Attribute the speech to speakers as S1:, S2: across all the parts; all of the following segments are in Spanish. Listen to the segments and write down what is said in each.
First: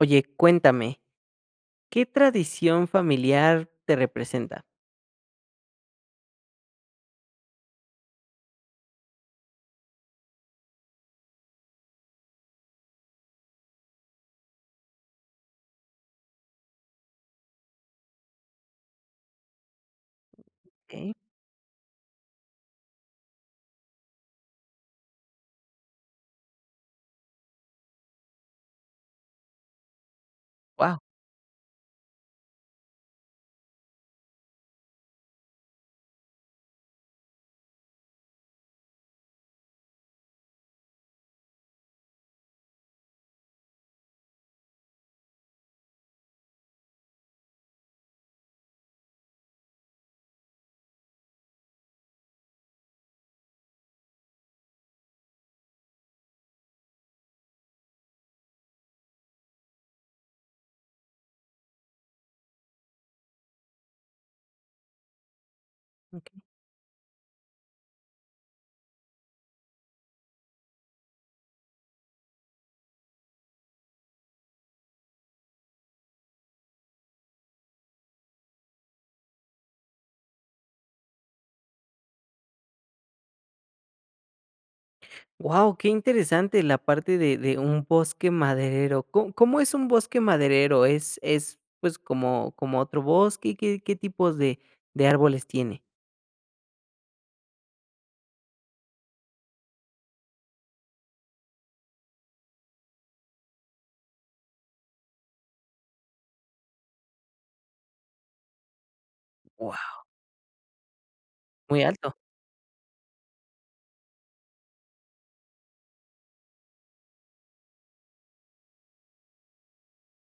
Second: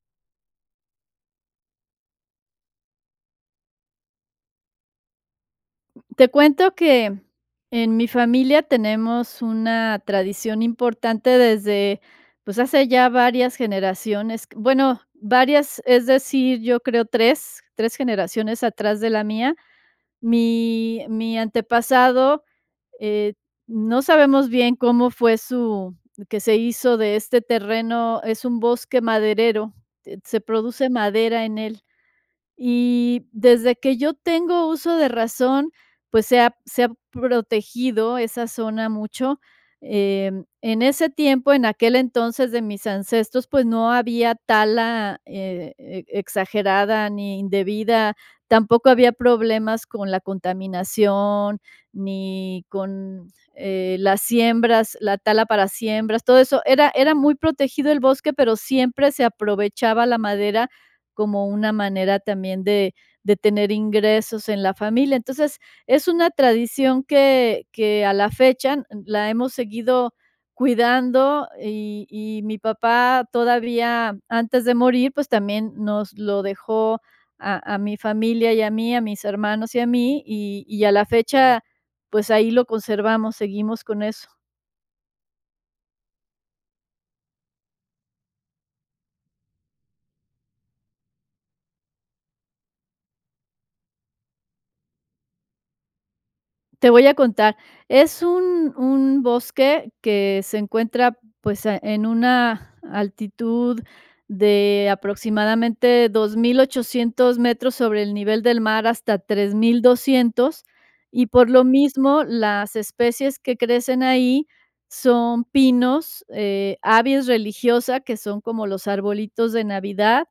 S1: Oye, cuéntame, ¿qué tradición familiar te representa?
S2: Te cuento que, en mi familia tenemos una tradición importante desde, pues hace ya varias generaciones q bueno, varias, es decir, yo creo 3, 3 generaciones atrás de la mía. Mi
S1: Okey.
S2: mi antepasado, eh, no sabemos bien cómo fue su que se hizo de este terreno, es un bosque maderero, eh, se produce
S1: Wao.
S2: madera en él. Y desde que yo tengo uso de razón, pues se ha se ha protegido esa zona mucho, em, en ese tiempo, en aquel entonces de mis ancestros, pues no había tala eh, e exagerada, ni indebida, tampoco había problemas con la contaminación, ni con, eh, las siembras, la tala para siembras, todo eso, era era muy protegido el bosque, pero siempre se aprovechaba la madera como una manera también de de tener ingresos en la familia. Entonces, es una
S1: Okey.
S2: tradición que que a la fecha n la hemos seguido cuidando, y y mi papá todavía antes de morir pues, también nos lo dejó a a mi familia y a mí, a mis hermanos y a mí, y y a la fecha, pues ahí lo conservamos, seguimos con eso.
S1: Wao, qué interesante la parte de de un bosque maderero. ¿Co cómo es un bosque maderero? ¿Es es pues, como como otro bosque? ¿Qué qué tipos de de árboles tiene?
S2: Te voy a contar, es un un bosque que se encuentra, pues, eh, en una altitud de aproximadamente, 2800 metros sobre el nivel del mar hasta tres mil
S1: Wao.
S2: doscientos, y por lo
S1: Muy alto.
S2: mismo las especies que crecen ahí son pinos, eh, Abies religiosa, que son como los arbolitos de Navidad,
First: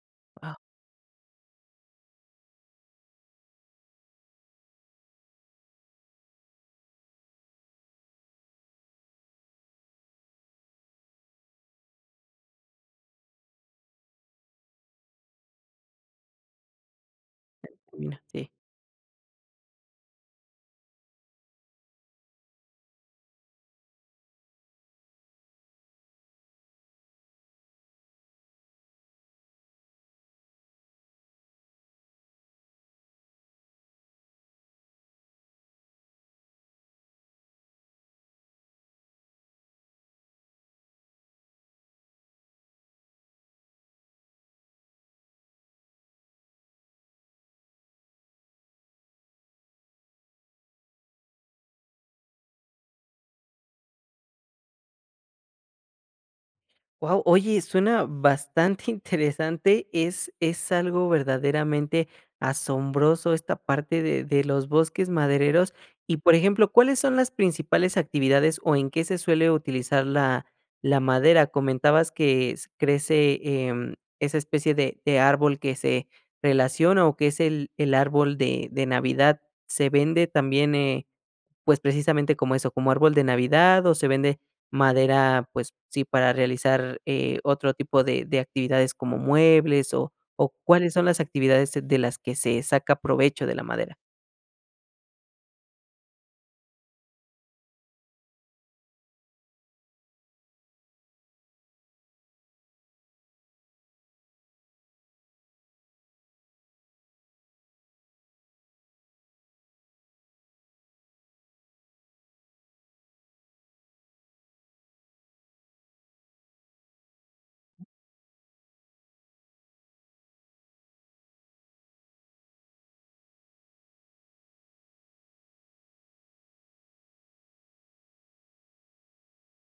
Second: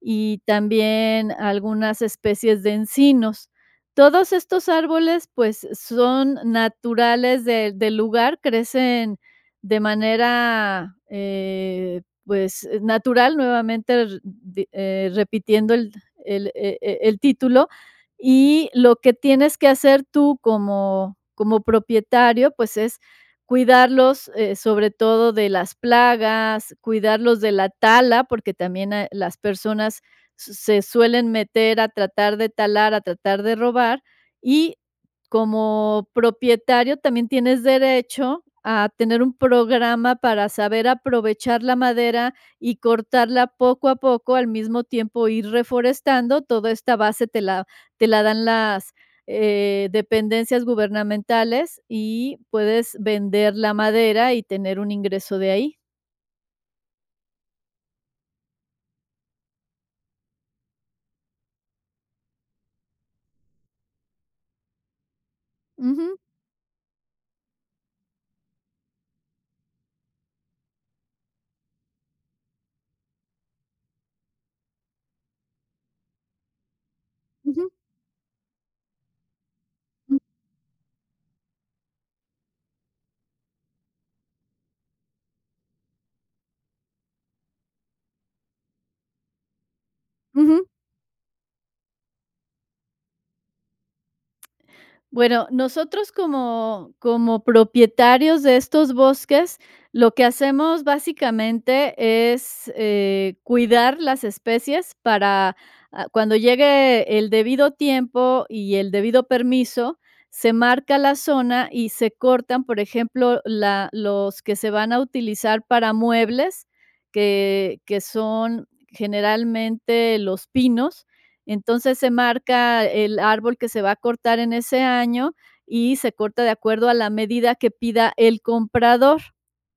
S2: y
S1: Wao.
S2: también algunas especies de encinos. Todos estos árboles, pues, son naturales de del lugar, crecen de manera, eh, pues, natural, nuevamente, r di eh, repitiendo el el, eh eh, el título,
S1: [unintelligible] Sí.
S2: y lo que tienes que hacer tú como como propietario, pues, es cuidarlos, eh, sobre todo de las plagas, cuidarlos de la tala, porque también, eh, las personas s se suelen meter a tratar de talar, a tratar de robar, y como propietario también tienes derecho a tener un programa para saber aprovechar la madera y cortarla poco a poco, al mismo tiempo ir reforestando, toda esta base te la te la dan las, eh, dependencias gubernamentales, y puedes vender la madera y tener un ingreso de ahí.
S1: Wao, oye suena bastante interesante. Es es algo verdaderamente asombroso esta parte de de los bosques madereros. Y
S2: Ujú.
S1: por ejemplo, ¿cuáles son las principales actividades, o en qué se suele utilizar la la madera? Comentabas que s crece, em, esa especie de de árbol que se relaciona o que es el
S2: Ujú.
S1: el árbol de de Navidad, ¿se vende también, eh, pues, precisamente como eso, como árbol de Navidad, o se vende madera, pues sí, para realizar, eh, otro tipo de de actividades como muebles? O o,
S2: Ujú.
S1: ¿cuáles son las actividades de las que se saca provecho de la madera?
S2: Bueno, nosotros como como propietarios de estos bosques, lo que hacemos básicamente es, eh, cuidar las especies para, ah, cuando llegue el debido tiempo y el debido permiso, se marca la zona y se cortan, por ejemplo, la los que se van a utilizar para muebles, que que son generalmente los pinos. Entonces, se marca el árbol que se va a cortar en ese año, y se corta de acuerdo a la medida que pida el comprador.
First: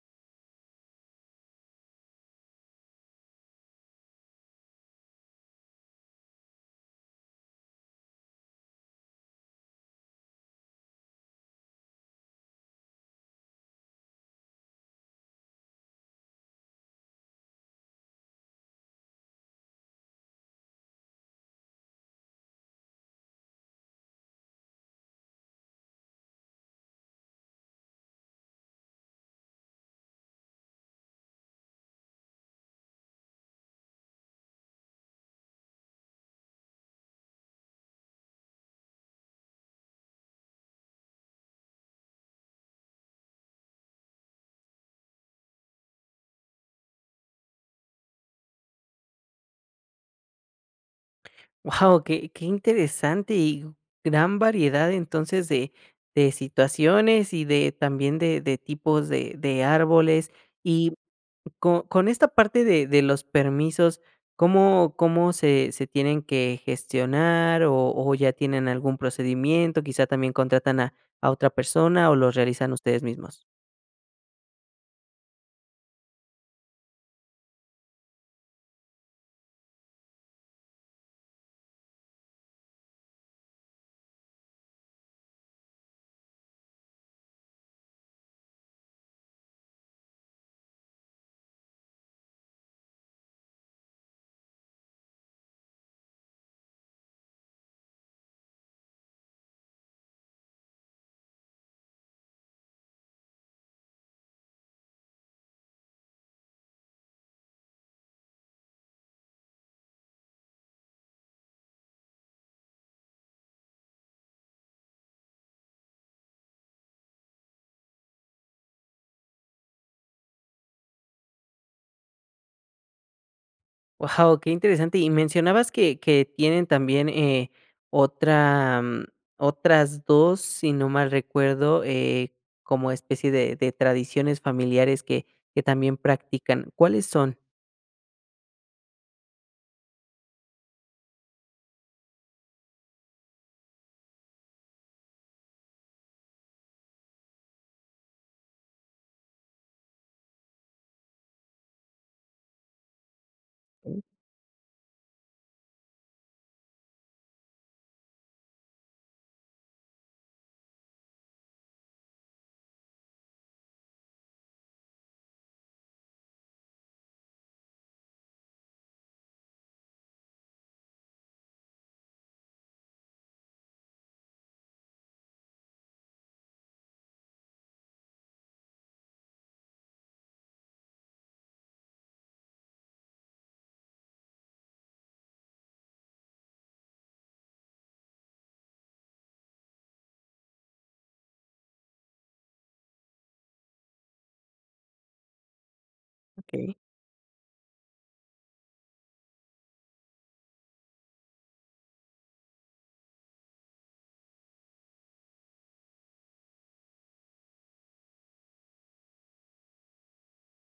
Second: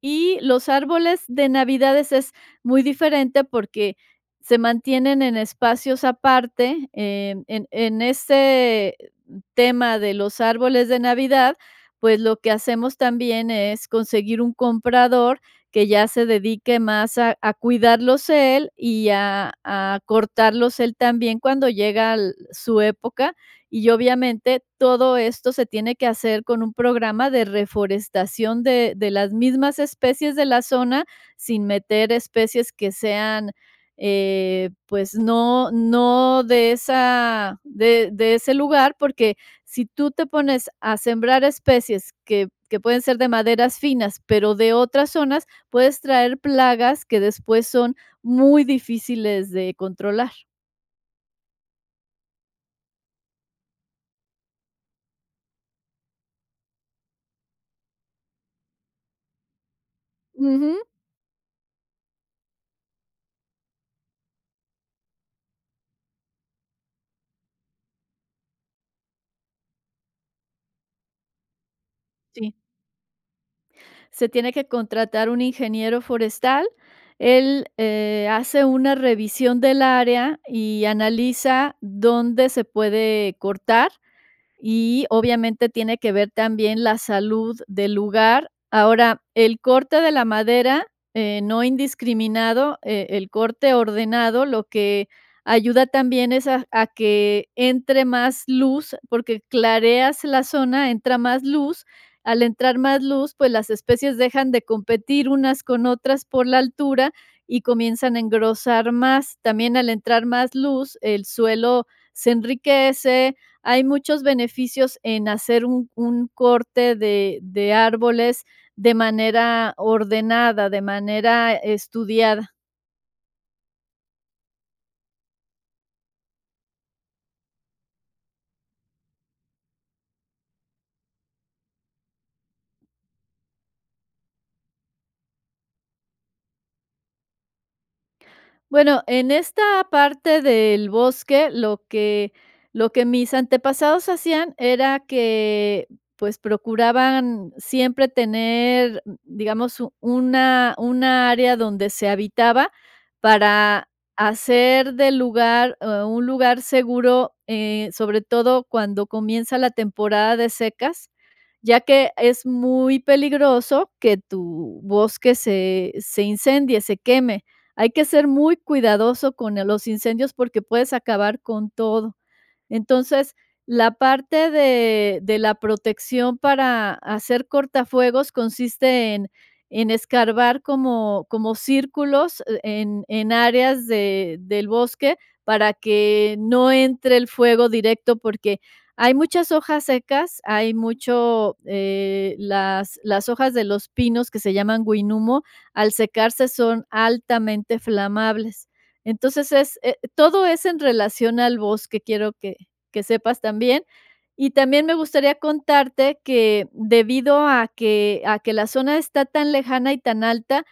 S2: Y los árboles de Navidad es es muy diferente porque se mantienen en espacios aparte, em, en en ese tema de los árboles de Navidad, pues, lo que hacemos también es conseguir un comprador que ya se dedique más a a cuidarlos él, y, a a cortarlos él también cuando llega al su época. Y obviamente todo esto se tiene que hacer con un programa de reforestación de de las mismas especies de la zona, sin meter especies que sean, eh, pues, no no de esa de de ese lugar. Porque si tú te pones a sembrar especies que que pueden ser de maderas finas, pero de otras zonas, puedes traer plagas que después son muy difíciles de controlar.
S1: Wao, qué qué interesante y gran variedad, entonces, de de situaciones y de también de de tipos de de árboles
S2: Ujú.
S1: y co con esta parte de de los permisos, ¿cómo cómo se se tienen que gestionar o o ya tienen algún procedimiento? ¿Quizá también contratan a a otra persona o los
S2: Sí.
S1: realizan ustedes mismos?
S2: Se tiene que contratar un ingeniero forestal, él, eh, hace una revisión del área y analiza dónde se puede cortar, y, obviamente, tiene que ver también la salud del lugar. Ahora, el corte de la madera, eh, no indiscriminado, eh, el corte ordenado, lo que ayuda también es a a que entre más luz, porque clareas la zona, entra más luz, al entrar más luz, pues, las especies dejan de competir unas con otras por la altura y comienzan a engrosar más. También, al entrar más luz, el suelo se enriquece, hay muchos beneficios en hacer un un corte de de árboles de manera ordenada, de manera estudiada.
S1: Wao, qué interesante. Y mencionabas que que tienen también, eh, otra, mm, otras 2, si no mal recuerdo, eh, como especie de de tradiciones familiares que que también practican. ¿Cuáles son?
S2: Bueno, en esta parte del bosque, lo que lo que mis antepasados hacían era que, pues, procuraban siempre tener, digamos, una una área donde se habitaba para hacer del lugar un lugar seguro, eh, sobre todo cuando comienza la temporada de secas, ya que es muy peligroso que tu bosque se se incendie, se queme. Hay que ser muy cuidadoso con eh, los incendios porque puedes acabar con todo. Entonces, la parte de de la protección para hacer cortafuegos consiste en en escarbar como como círculos, e en en áreas de del bosque para que no entre el fuego directo, porque hay muchas hojas secas, hay mucho, eh, las las hojas de los pinos que se llaman huinumo, al secarse
S1: Ok.
S2: son altamente flamables. Entonces, es, eh, todo es en relación al bosque, quiero que que sepas también, y también me gustaría contarte que, debido a que a que la zona está tan lejana y tan alta,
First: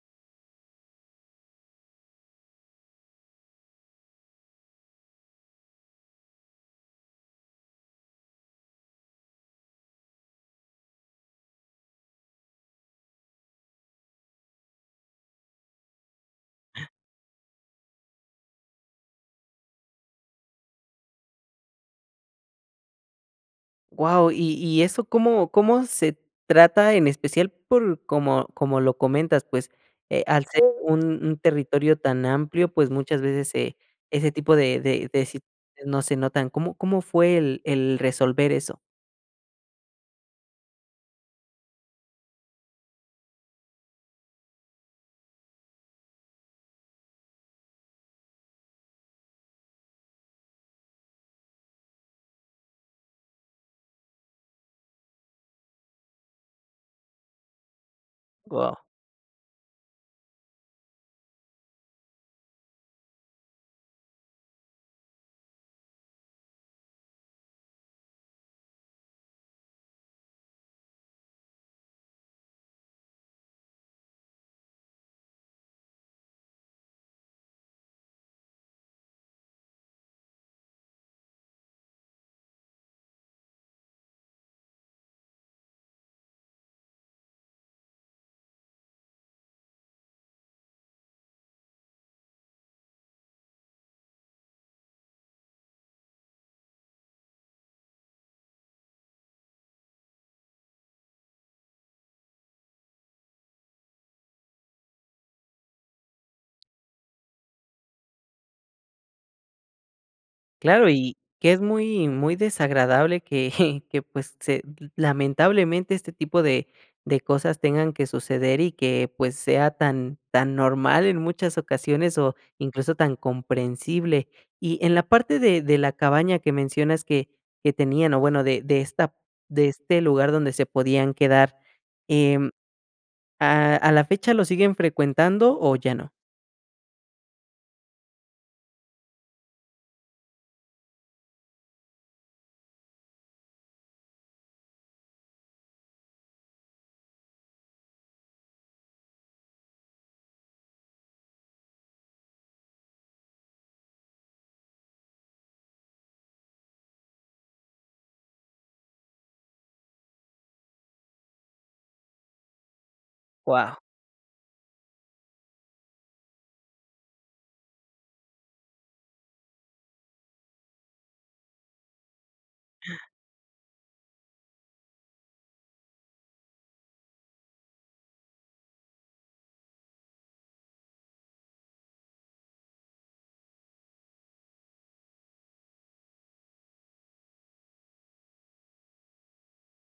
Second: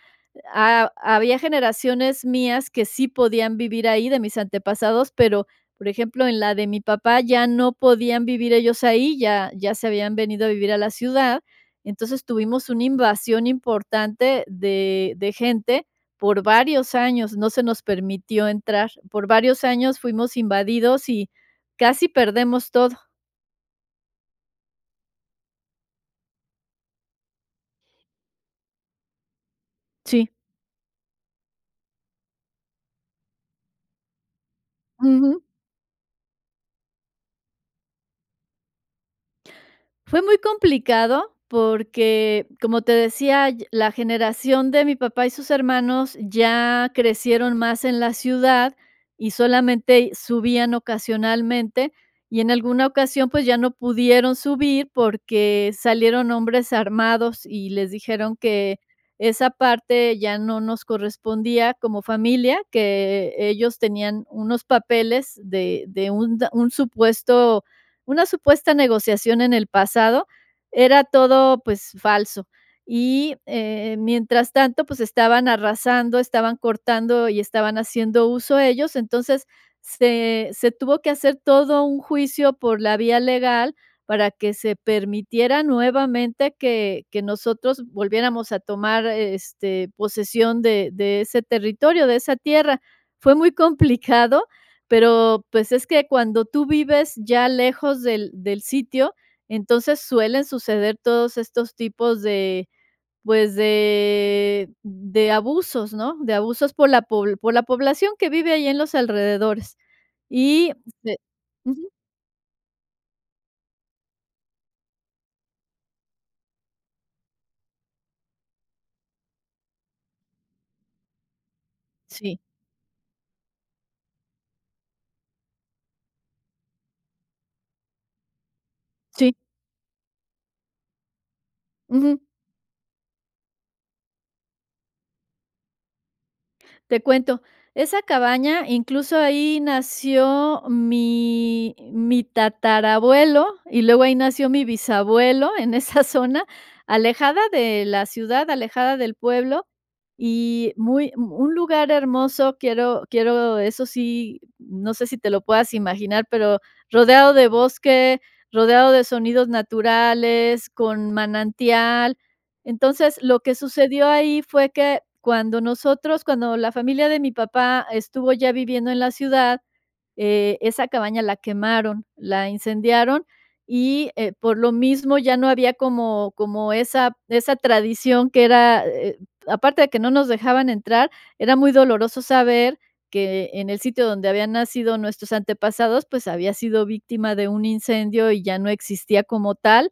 S2: ha había generaciones mías que sí podían vivir ahí, de mis antepasados, pero, por ejemplo, en la de mi papá ya no podían vivir ellos ahí, ya ya se habían venido a vivir a la ciudad. Entonces, tuvimos una invasión importante de de gente por varios años, no se nos permitió entrar. Por varios años fuimos invadidos y casi perdemos todo.
S1: Wao, y y eso, ¿cómo cómo se trata? En especial por como como lo comentas pues, eh,
S2: Sí.
S1: al ser un un territorio tan amplio, pues muchas veces se ese tipo de de de
S2: Ujú.
S1: situaciones no se notan. ¿Cómo cómo fue el el resolver eso?
S2: Fue muy complicado porque, como te decía, la generación de mi papá y sus hermanos ya crecieron más en la ciudad, y solamente subían ocasionalmente, y en alguna ocasión, pues, ya no pudieron subir porque salieron hombres armados, y les dijeron
S1: Wao.
S2: que esa parte ya no nos correspondía como familia, que ellos tenían unos papeles de de, un un supuesto una supuesta negociación en el pasado. Era todo, pues, falso, y, eh, mientras tanto, pues, estaban arrasando, estaban cortando y estaban haciendo uso ellos. Entonces, se se tuvo que hacer todo un juicio por la vía legal, para que se permitiera nuevamente que que nosotros volviéramos a tomar, este, posesión de de ese territorio, de esa tierra. Fue muy complicado, pero pues, es que cuando tú vives ya lejos del del sitio, entonces suelen suceder todos estos tipos de, pues, de de abusos, ¿no? De abusos por la pob por la población que vive ahí en los alrededores. Y
S1: Claro, y
S2: este,
S1: que es
S2: ujú
S1: muy muy desagradable, que que pues se lamentablemente este tipo de de cosas tengan que suceder, y que, pues, sea tan tan normal en muchas ocasiones, o,
S2: Sí.
S1: incluso, tan comprensible. Y en la parte de de la cabaña que mencionas que que tenían. O bueno, de de esta
S2: Sí.
S1: de este lugar donde se podían quedar,
S2: Ujú.
S1: em, ¿a a la fecha lo siguen frecuentando?, ¿o ya no?
S2: Te cuento, esa cabaña, incluso, ahí nació mi mi tatarabuelo, y luego ahí nació mi bisabuelo en esa zona, alejada de la ciudad, alejada del pueblo, y muy un lugar hermoso. Quiero quiero, eso sí, no sé si te lo puedas imaginar pero, rodeado de bosque, rodeado de sonidos naturales, con manantial. Entonces, lo que
S1: Wao.
S2: sucedió ahí fue que cuando nosotros, cuando la familia de mi papá estuvo ya viviendo en la ciudad, eh, esa cabaña la quemaron, la incendiaron. Y, eh, por lo mismo ya no había como como esa esa tradición que era eh. Aparte de que no nos dejaban entrar, era muy doloroso saber que en el sitio donde habían nacido nuestros antepasados, pues, había sido víctima de un incendio, y ya no existía como tal.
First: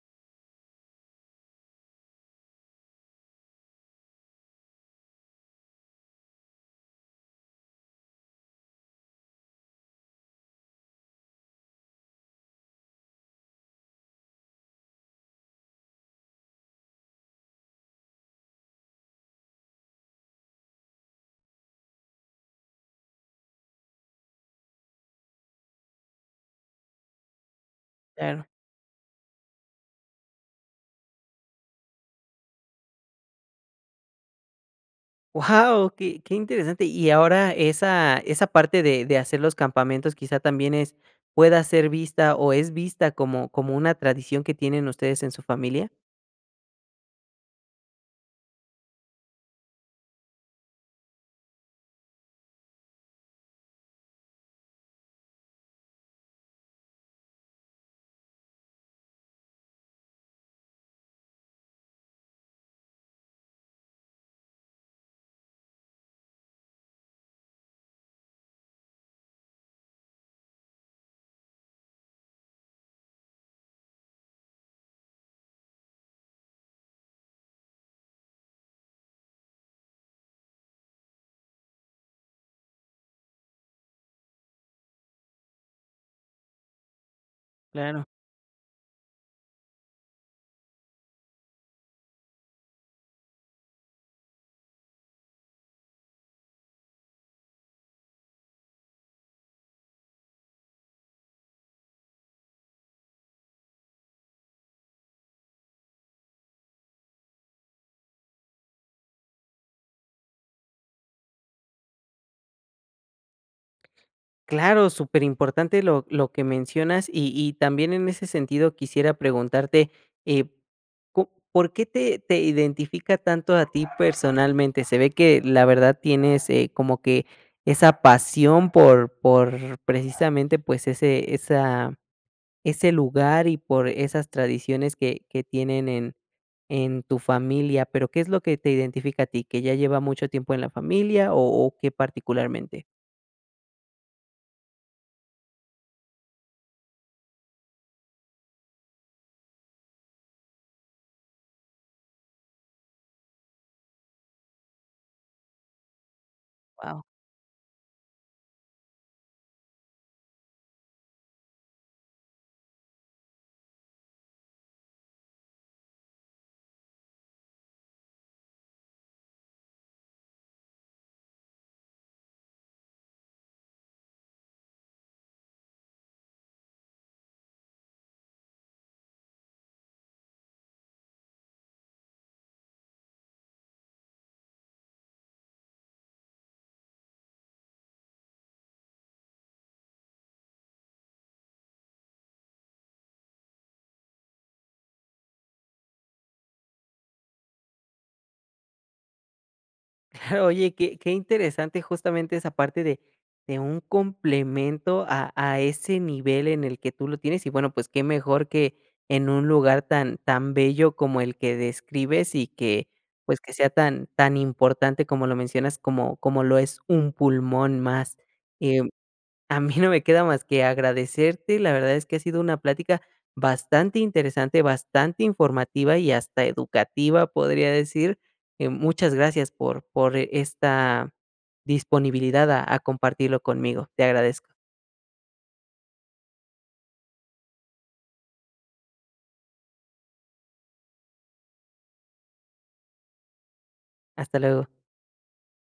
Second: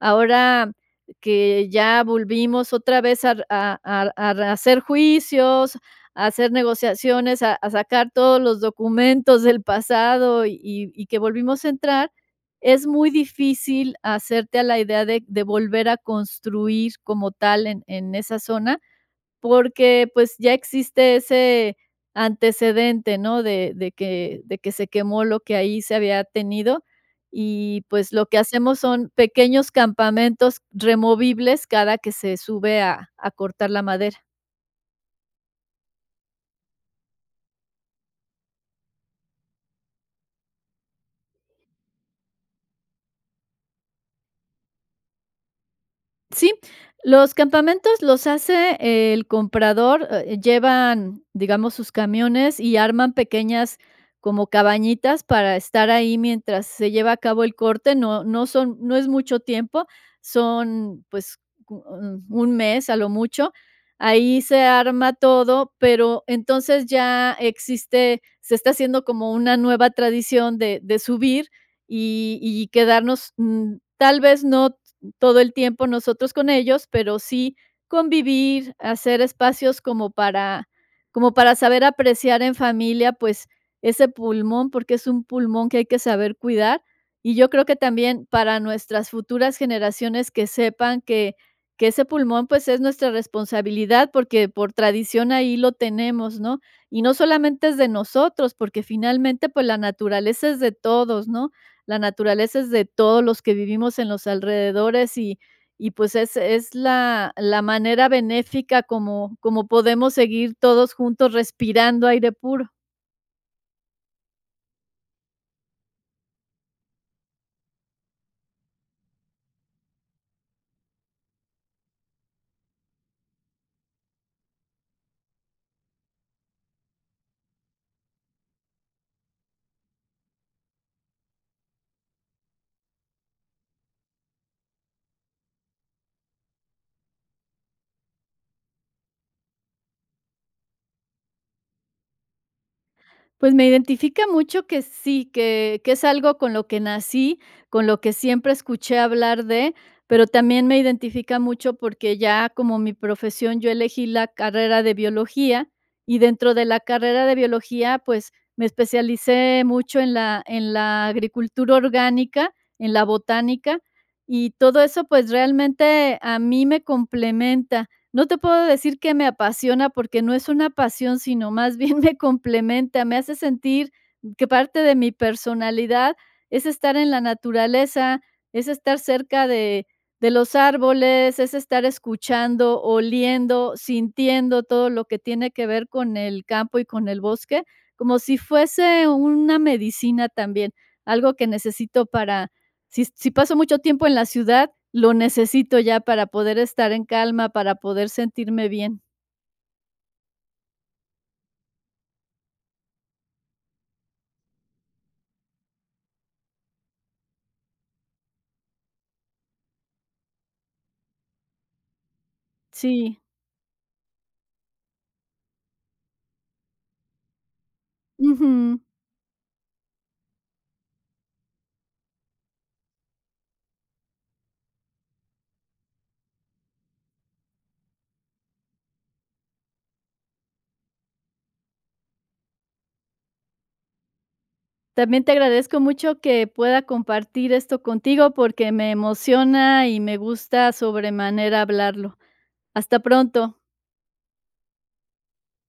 S2: Ahora que ya volvimos otra vez a, r a a a rehacer juicios, a hacer negociaciones, a a sacar todos los documentos del pasado, y y y que volvimos a entrar, es muy difícil hacerte a la idea de de volver a construir como tal en en esa zona, porque, pues, ya existe ese antecedente, ¿no? De de que de que se quemó lo que ahí se había tenido. Y, pues, lo que
S1: Claro.
S2: hacemos son pequeños campamentos removibles cada que se sube a a cortar la madera.
S1: Wao, qué qué interesante. Y ahora esa esa parte de de hacer los campamentos, quizá, ¿también es pueda ser vista, o, es vista como como una tradición que tienen ustedes en su familia?
S2: Sí. Los campamentos los hace el comprador, eh, llevan, digamos, sus camiones y arman pequeñas como cabañitas para estar ahí mientras se lleva a cabo el corte. No no son no es mucho tiempo. Son, pues, co 1 mes a lo mucho. Ahí se arma todo, pero, entonces ya existe, se está haciendo como una nueva tradición de de subir, y y quedarnos, mm, tal vez no todo el tiempo nosotros con ellos, pero sí convivir, hacer espacios como para como para saber apreciar en familia, pues, ese pulmón, porque es un pulmón que hay que saber cuidar. Y yo creo que
S1: Claro.
S2: también para nuestras futuras generaciones, que sepan que que ese pulmón, pues, es nuestra responsabilidad, porque por tradición ahí lo tenemos, ¿no? Y no solamente es de nosotros, porque finalmente, pues, la naturaleza es de todos, ¿no? La naturaleza es de todos los que vivimos en los alrededores. Y y, pues, es es la la manera benéfica como como podemos seguir todos juntos respirando aire puro.
S1: ¡Claro!, superimportante lo lo que mencionas y y también en ese sentido quisiera preguntarte, eh, co ¿por qué te te identifica tanto a ti personalmente?, se ve que, la verdad, tienes, eh, como que esa pasión por por precisamente, pues ese esa, ese lugar y por esas tradiciones que que tienen en en tu familia, pero ¿qué es lo que te identifica a ti? ¿Que ya lleva mucho tiempo en la familia o o qué particularmente?
S2: Pues me identifica mucho que sí, que que es algo con lo que nací, con lo que siempre escuché hablar de, pero también me identifica mucho porque ya como mi profesión, yo elegí la carrera de biología y dentro de la
S1: Wao.
S2: carrera de biología, pues, me especialicé mucho en la en la agricultura orgánica, en la botánica, y todo eso, pues, realmente a mí me complementa, no te puedo decir que me apasiona porque no es una pasión, sino más bien me complementa, me hace sentir que parte de mi personalidad es estar en la naturaleza, es estar cerca de de los árboles, es estar escuchando, oliendo, sintiendo todo lo que tiene que ver con el campo y con el bosque, como si fuese una medicina también, algo que necesito para si si paso mucho tiempo en la ciudad, lo necesito ya para poder estar en calma, para poder sentirme bien.
S1: Claro, oye, qué qué interesante justamente esa parte de de un complemento a a ese nivel en el que tú lo tienes y bueno pues que mejor que en un lugar tan tan bello como el que describes y que
S2: Sí.
S1: pues que sea tan tan importante como lo mencionas, como como lo es un pulmón más,
S2: Ujú.
S1: em, a mí no me queda más que agradecerte, la verdad es que ha sido una plática bastante interesante, bastante informativa y hasta educativa podría decir, eh, muchas gracias por por esta disponibilidad a a compartirlo conmigo, te agradezco.
S2: También te agradezco mucho que pueda compartir esto contigo porque me emociona y me gusta sobremanera hablarlo. Hasta pronto.
S1: Hasta luego.